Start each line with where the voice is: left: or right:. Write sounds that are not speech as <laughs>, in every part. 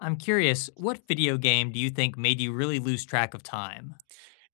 left: I'm curious, what video game do you think made you really lose track of time?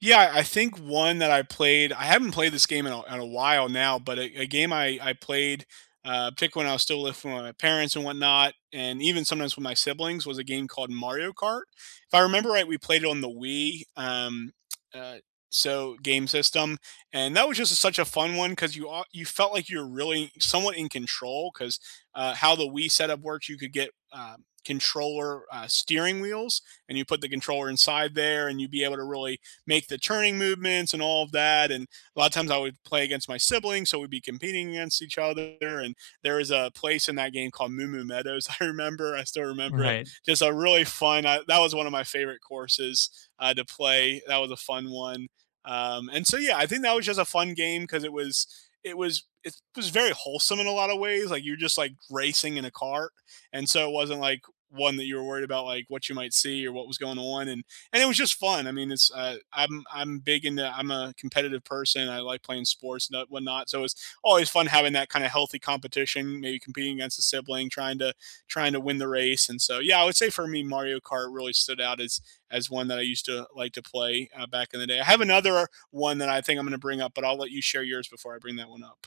right: Yeah, I think one that I played I haven't played this game in a while now, but a game I played, particularly when I was still living with my parents and whatnot, and even sometimes with my siblings, was a game called Mario Kart. If I remember right, we played it on the Wii. Um, uh, so game system, and that was just such a fun one because you felt like you are really somewhat in control because how the Wii setup works, you could get controller steering wheels, and you put the controller inside there, and you'd be able to really make the turning movements and all of that. And a lot of times I would play against my siblings, so we'd be competing against each other. And there was a place in that game called Moo Moo Meadows. <laughs> I remember, I still remember it.
left: Right.
right: Just a really fun. That was one of my favorite courses to play. That was a fun one. And so yeah, I think that was just a fun game because it was very wholesome in a lot of ways. Like you're just like racing in a cart, and so it wasn't like one that you were worried about like what you might see or what was going on, and it was just fun. I mean, it's I'm big into I'm a competitive person. I like playing sports and whatnot. So it's always fun having that kind of healthy competition. Maybe competing against a sibling, trying to win the race. And so yeah, I would say for me, Mario Kart really stood out as one that I used to like to play back in the day. I have another one that I think I'm going to bring up, but I'll let you share yours before I bring that one up.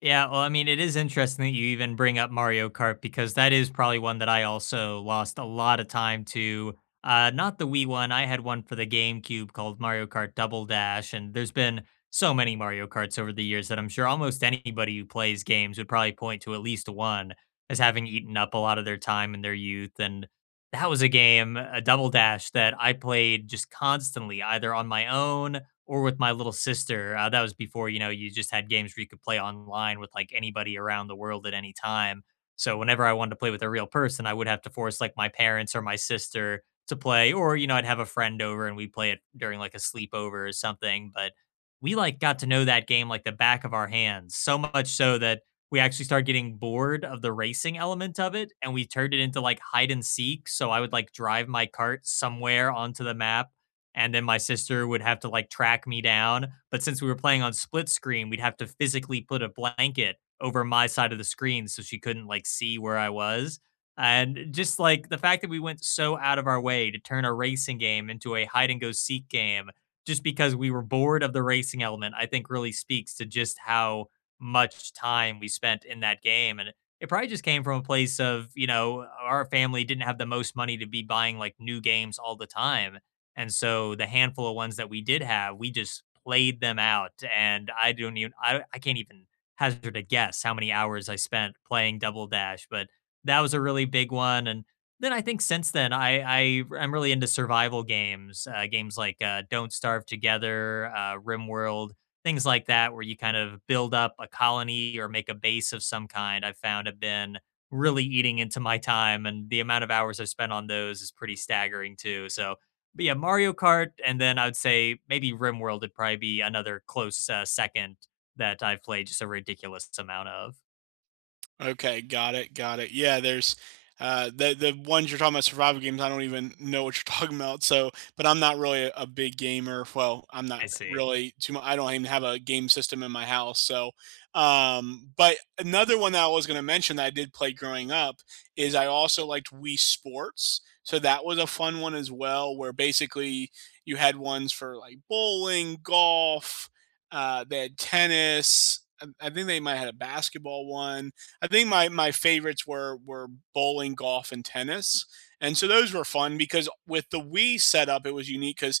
left: Yeah, well, I mean, it is interesting that you even bring up Mario Kart because that is probably one that I also lost a lot of time to. Not the Wii one. I had one for the GameCube called Mario Kart Double Dash, and there's been so many Mario Karts over the years that I'm sure almost anybody who plays games would probably point to at least one as having eaten up a lot of their time in their youth. And that was a game, a Double Dash, that I played just constantly, either on my own or with my little sister. That was before, you know, you just had games where you could play online with like anybody around the world at any time. So whenever I wanted to play with a real person, I would have to force like my parents or my sister to play, or you know, I'd have a friend over and we'd play it during like a sleepover or something. But we like got to know that game like the back of our hands, so much so that we actually started getting bored of the racing element of it and we turned it into like hide and seek. So I would like drive my cart somewhere onto the map and then my sister would have to like track me down. But since we were playing on split screen, we'd have to physically put a blanket over my side of the screen so she couldn't like see where I was. And just like the fact that we went so out of our way to turn a racing game into a hide and go seek game just because we were bored of the racing element, I think really speaks to just how much time we spent in that game. And it probably just came from a place of, you know, our family didn't have the most money to be buying like new games all the time. And so the handful of ones that we did have, we just played them out. And I can't even hazard a guess how many hours I spent playing Double Dash, but that was a really big one. And then I think since then, I'm really into survival games, games like Don't Starve Together, RimWorld, things like that, where you kind of build up a colony or make a base of some kind. I found have been really eating into my time, and the amount of hours I've spent on those is pretty staggering too. So but yeah, Mario Kart, and then I would say maybe RimWorld would probably be another close, second that I've played just a ridiculous amount of.
right: Okay, got it, got it. Yeah, there's the ones you're talking about survival games. I don't even know what you're <laughs> talking about. So, but I'm not really a big gamer. Well, I'm not
left: I see.
right: really too much. I don't even have a game system in my house. So, but another one that I was going to mention that I did play growing up is I also liked Wii Sports. So that was a fun one as well, where basically you had ones for like bowling, golf. They had tennis. I think they might have had a basketball one. I think my favorites were bowling, golf, and tennis. And so those were fun because with the Wii setup, it was unique because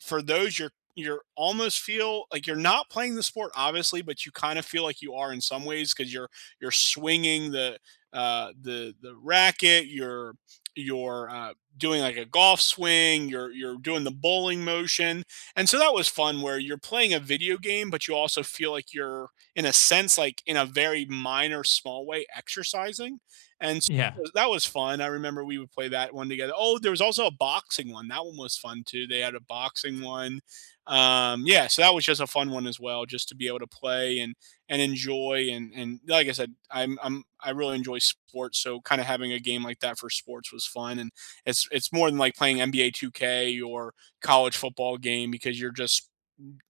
right: for those you're almost feel like you're not playing the sport obviously, but you kind of feel like you are in some ways because you're swinging the the racket, you're doing like a golf swing, you're doing the bowling motion. And so that was fun where you're playing a video game but you also feel like you're in a sense, like in a very minor small way, exercising. And
left: Yeah.
right: that was fun. I remember we would play that one together. Oh, there was also a boxing one. That one was fun too. They had a boxing one. Yeah, so that was just a fun one as well, just to be able to play and enjoy, and like I said, I really enjoy sports, so kind of having a game like that for sports was fun. And it's more than like playing NBA 2K or college football game because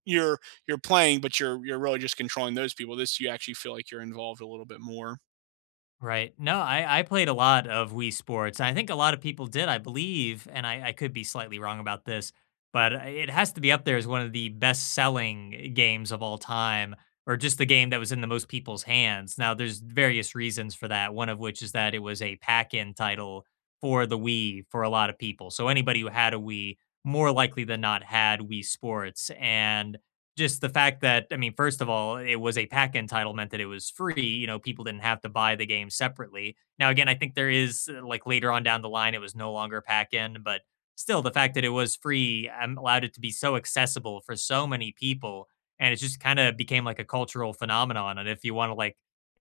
right: you're you're playing, but you're really just controlling those people. This you actually feel like you're involved a little bit more.
left: Right. No, I played a lot of Wii Sports. I think a lot of people did, I believe, and I could be slightly wrong about this, but it has to be up there as one of the best selling games of all time, or just the game that was in the most people's hands. Now, there's various reasons for that, one of which is that it was a pack in title for the Wii for a lot of people. So anybody who had a Wii more likely than not had Wii Sports. And just the fact that I mean, first of all, it was a pack-in title meant that it was free. You know, people didn't have to buy the game separately. Now, again, I think there is like later on down the line, it was no longer pack-in, but still, the fact that it was free allowed it to be so accessible for so many people, and it just kind of became like a cultural phenomenon. And if you want to like,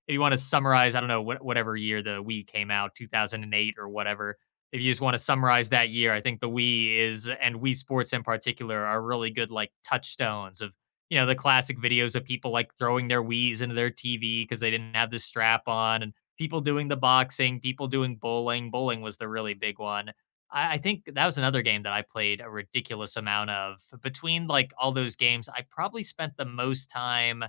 left: if you want to summarize, I don't know what whatever year the Wii came out, 2008 or whatever. If you just want to summarize that year, I think the Wii is and Wii Sports in particular are really good like touchstones of you know, the classic videos of people like throwing their Wii's into their TV because they didn't have the strap on, and people doing the boxing, people doing bowling. Bowling was the really big one. I think that was another game that I played a ridiculous amount of. Between like all those games, I probably spent the most time.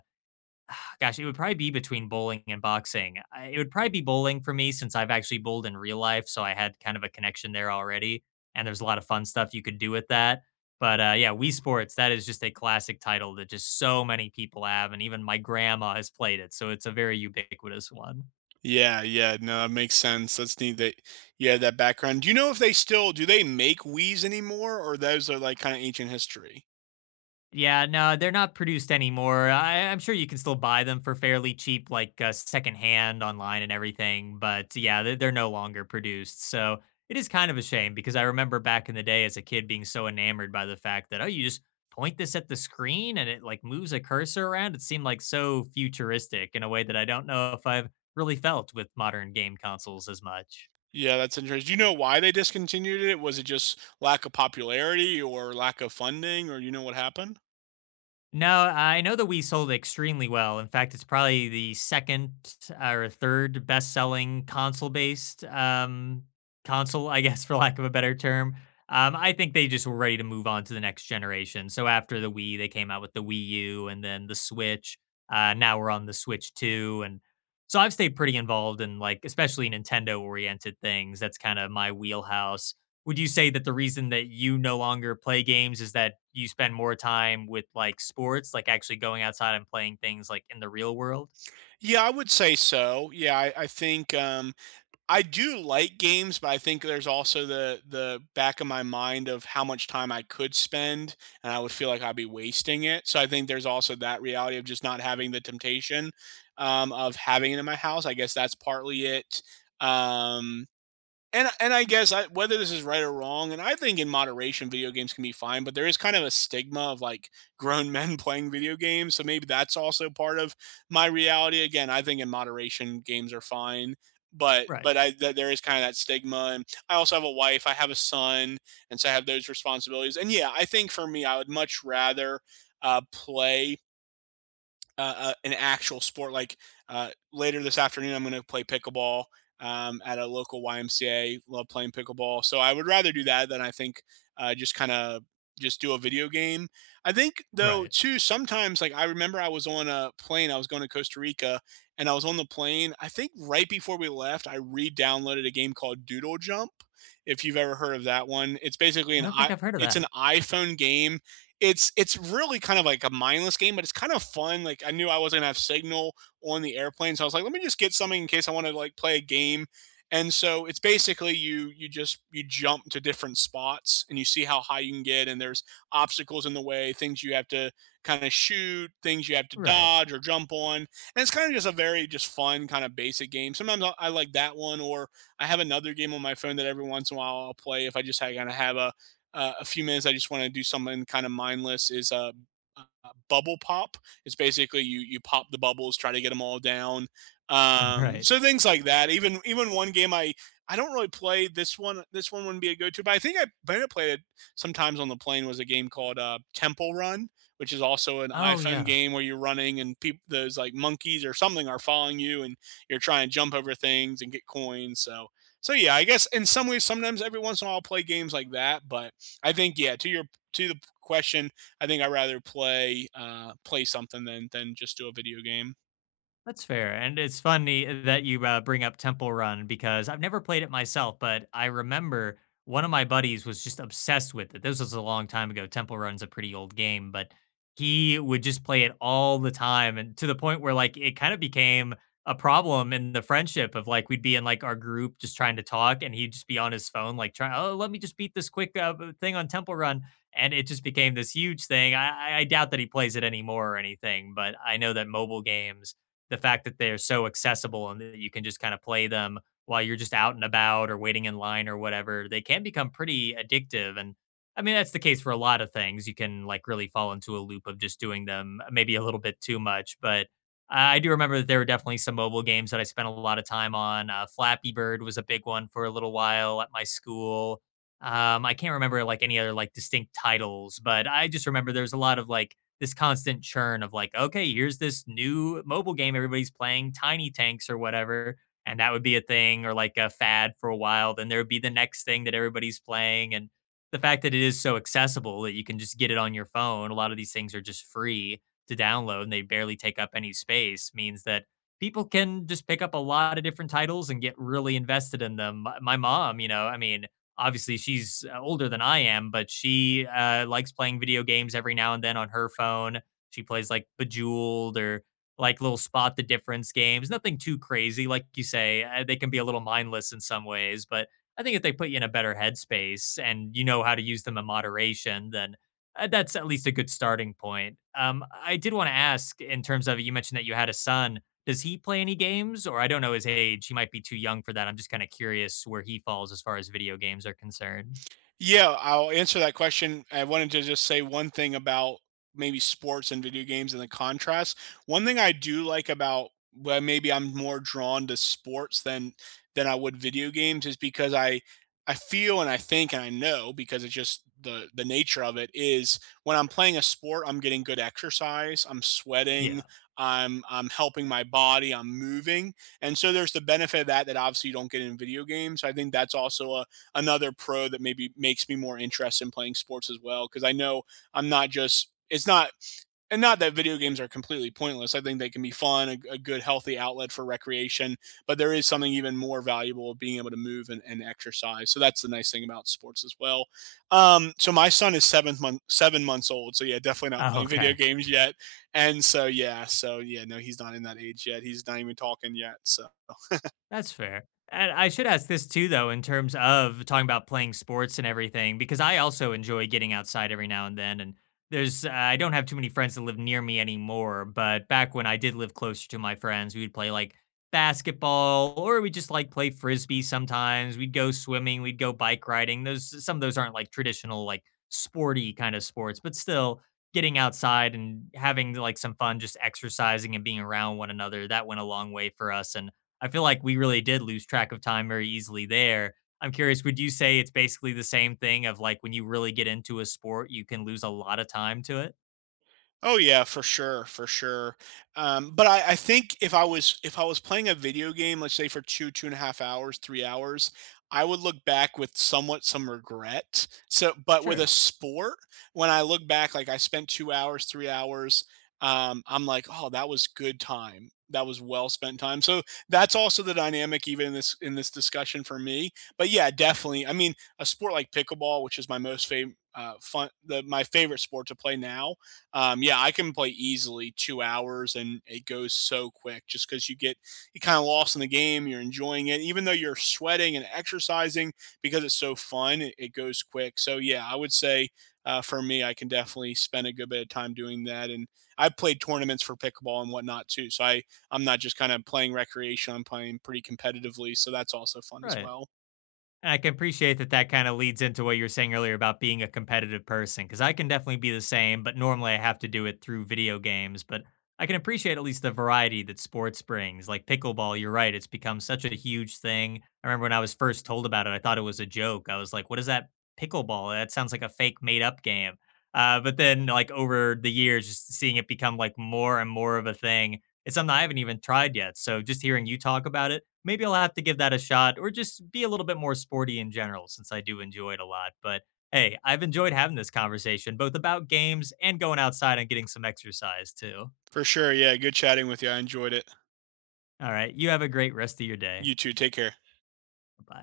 left: <sighs> Gosh, it would probably be between bowling and boxing. I it would probably be bowling for me since I've actually bowled in real life, so I had kind of a connection there already, and there's a lot of fun stuff you could do with that. But yeah, Wii Sports, that is just a classic title that just so many people have, and even my grandma has played it, so it's a very ubiquitous one.
right: Yeah, yeah, no, that makes sense. That's neat that you had that background. Do you know if they still do they make Wii's anymore, or those are like kind of ancient history?
left: Yeah, no, they're not produced anymore. I'm sure you can still buy them for fairly cheap, like secondhand online and everything. But yeah, they're no longer produced. So it is kind of a shame because I remember back in the day as a kid being so enamored by the fact that, oh, you just point this at the screen and it like moves a cursor around. It seemed like so futuristic in a way that I don't know if I've really felt with modern game consoles as much.
right: Yeah, that's interesting. Do you know why they discontinued it? Was it just lack of popularity or lack of funding, or you know what happened?
left: No, I know that we sold extremely well. In fact, it's probably the second or third best-selling console-based console, I guess, <laughs> for lack of a better term. I think they just were ready to move on to the next generation. So after the Wii, they came out with the Wii U and then the Switch. Now we're on the Switch 2, and so I've stayed pretty involved in like especially Nintendo-oriented things. That's kind of my wheelhouse. Would you say that the reason that you no longer play games is that you spend more time with like sports, like actually going outside and playing things like in the real world?
right: Yeah, I would say so. Yeah, I think I do like games, but I think there's also the back of my mind of how much time I could spend, and I would feel like I'd be wasting it. So I think there's also that reality of just not having the temptation of having it in my house. I guess that's partly it. Um, and I guess whether this is right or wrong, and I think in moderation, video games can be fine. But there is kind of a stigma of like grown men <laughs> playing video games, so maybe that's also part of my reality. Again, I think in moderation, games are fine, but
left: Right,
right: but I th- there is kind of that stigma, and I also have a wife, I have a son, and so I have those responsibilities. And yeah, I think for me, I would much rather play an actual sport. Like later this afternoon, I'm going to play pickleball at a local YMCA. Love playing pickleball, so I would rather do that than I think just kind of just do a video game. I think though
left: right.
right: too sometimes like I remember I was on a plane. I was going to Costa Rica, and I was on the plane. I think right before we left, I re-downloaded a game called Doodle Jump. If you've ever heard of that one,
left: I don't think I've heard of
right: it's
left: that.
right: an iPhone game. It's really kind of like a mindless game, but it's kind of fun. Like I knew I wasn't gonna have signal on the airplane, so I was like, let me just get something in case I want to like play a game. And so it's basically you jump to different spots and you see how high you can get, and there's obstacles in the way, things you have to kind of shoot, things you have to
left: Right,
right: dodge or jump on. And it's kind of just a very just fun kind of basic game. Sometimes I like that one, or I have another game on my phone that every once in a while I'll play if I just kind of have a few minutes, I just want to do something kind of mindless. Is a Bubble pop. It's basically you pop the bubbles, try to get them all down.
left: <laughs> right.
right: So things like that. Even even one game I don't really play this one. This one wouldn't be a go-to, but I think I might have played it sometimes on the plane. Was a game called Temple Run, which is also an
left: Oh
right: iPhone
left: yeah.
right: game where you're running and people, those like monkeys or something, are following you, and you're trying to jump over things and get coins. So yeah, I guess in some ways, sometimes every once in a while I'll play games like that, but I think yeah. To the question, I think I would rather play something than just do a video game.
left: That's fair, and it's funny that you bring up Temple Run because I've never played it myself, but I remember one of my buddies was just obsessed with it. This was a long time ago. Temple Run's a pretty old game, but he would just play it all the time and to the point where, like, it kind of became a problem in the friendship of, like, we'd be in, like, our group just trying to talk, and he'd just be on his phone, like, trying. "Oh, let me just beat this quick, b thing on Temple Run," and it just became this huge thing. I doubt that he plays it anymore or anything, but I know that mobile games the fact that they're so accessible and that you can just kind of play them while you're just out and about or waiting in line or whatever, they can become pretty addictive. And I mean, that's the case for a lot of things. You can like really fall into a loop of just doing them maybe a little bit too much. But I do remember that there were definitely some mobile games that I spent a lot of time on. Flappy Bird was a big one for a little while at my school. I can't remember like any other like distinct titles, but I just remember there was a lot of like this constant churn of like, okay, here's this new mobile game everybody's playing, Tiny Tanks or whatever, and that would be a thing or like a fad for a while. Then there would be the next thing that everybody's playing, and the fact that it is so accessible that you can just get it on your phone. A lot of these things are just free to download and they barely take up any space. Means that people can just pick up a lot of different titles and get really invested in them. My mom, you know, I mean, obviously she's older than I am, but she likes playing video games every now and then on her phone. She plays like Bejeweled or like little spot the difference games. Nothing too crazy, like you say. They can be a little mindless in some ways, but I think if they put you in a better headspace and you know how to use them in moderation, then that's at least a good starting point. I did want to ask in terms of you mentioned that you had a son. Does he play any games? Or I don't know his age, he might be too young for that, I'm just kinda curious where he falls as far as video games are concerned.
right: Yeah, I'll answer that question. I wanted to just say one thing about maybe sports and video games and the contrast. One thing I do like about, well, maybe I'm more drawn to sports than I would video games is because I feel and I think and I know because it's just the nature of it is when I'm playing a sport, I'm getting good exercise, I'm sweating,
left: Yeah.
right: I'm helping my body, I'm moving. And so there's the benefit of that, that obviously you don't get in video games. I think that's also a another pro that maybe makes me more interested in playing sports as well, because I know I'm not just it's not and not that video games are completely pointless. I think they can be fun, a good healthy outlet for recreation, but there is something even more valuable of being able to move and, exercise. So that's the nice thing about sports as well. So my son is 7 months old, so yeah, definitely not
left: Oh,
right: playing video
left: okay.
right: games yet. And so yeah, so yeah, no, he's not in that age yet, he's not even talking yet. So,
left: That's fair. And I should ask this too, though, in terms of talking about playing sports and everything, because I also enjoy getting outside every now and then. And I don't have too many friends that live near me anymore, but back when I did live closer to my friends, we would play like basketball or we just like play frisbee sometimes. We'd go swimming, we'd go bike riding. Those, some of those aren't like traditional, like sporty kind of sports, but still getting outside and having like some fun, just exercising and being around one another. That went a long way for us. And I feel like we really did lose track of time very easily there. I'm curious, would you say it's basically the same thing of like when you really get into a sport, you can lose a lot of time to it?
right: oh yeah, for sure, for sure. But I think if I was playing a video game, let's say for two and a half hours, 3 hours, I would look back with somewhat some regret. So, but with a
left: Sure.
right: sport, when I look back, like I spent 2 hours, 3 hours, I'm like, oh, that was good time. That was well spent time. So that's also the dynamic, even in this discussion for me. But yeah, definitely. I mean, a sport like pickleball, which is my most favorite, fun, the my favorite sport to play now, yeah, I can play easily 2 hours and it goes so quick just because you get you kind of lost in the game. You're enjoying it, even though you're sweating and exercising, because it's so fun. It goes quick. So yeah, I would say for me, I can definitely spend a good bit of time doing that. And I've played tournaments for pickleball and whatnot too. So I'm not just kind of playing recreation. I'm playing pretty competitively. So that's also fun as
left: Right.
right: well.
left: I can appreciate that that kind of leads into what you were saying earlier about being a competitive person, because I can definitely be the same, but normally I have to do it through video games. But I can appreciate at least the variety that sports brings. Like pickleball, you're right, it's become such a huge thing. I remember when I was first told about it, I thought it was a joke. I was like, what is that pickleball? That sounds like a fake made up game. But then, like, over the years, just seeing it become like more and more of a thing, it's something I haven't even tried yet. So just hearing you talk about it, maybe I'll have to give that a shot or just be a little bit more sporty in general since I do enjoy it a lot. But hey, I've enjoyed having this conversation both about games and going outside and getting some exercise too.
right: For sure. Yeah. Good chatting with you. I enjoyed it.
left: All right. You have a great rest of your day.
right: You too. Take care.
left: Bye.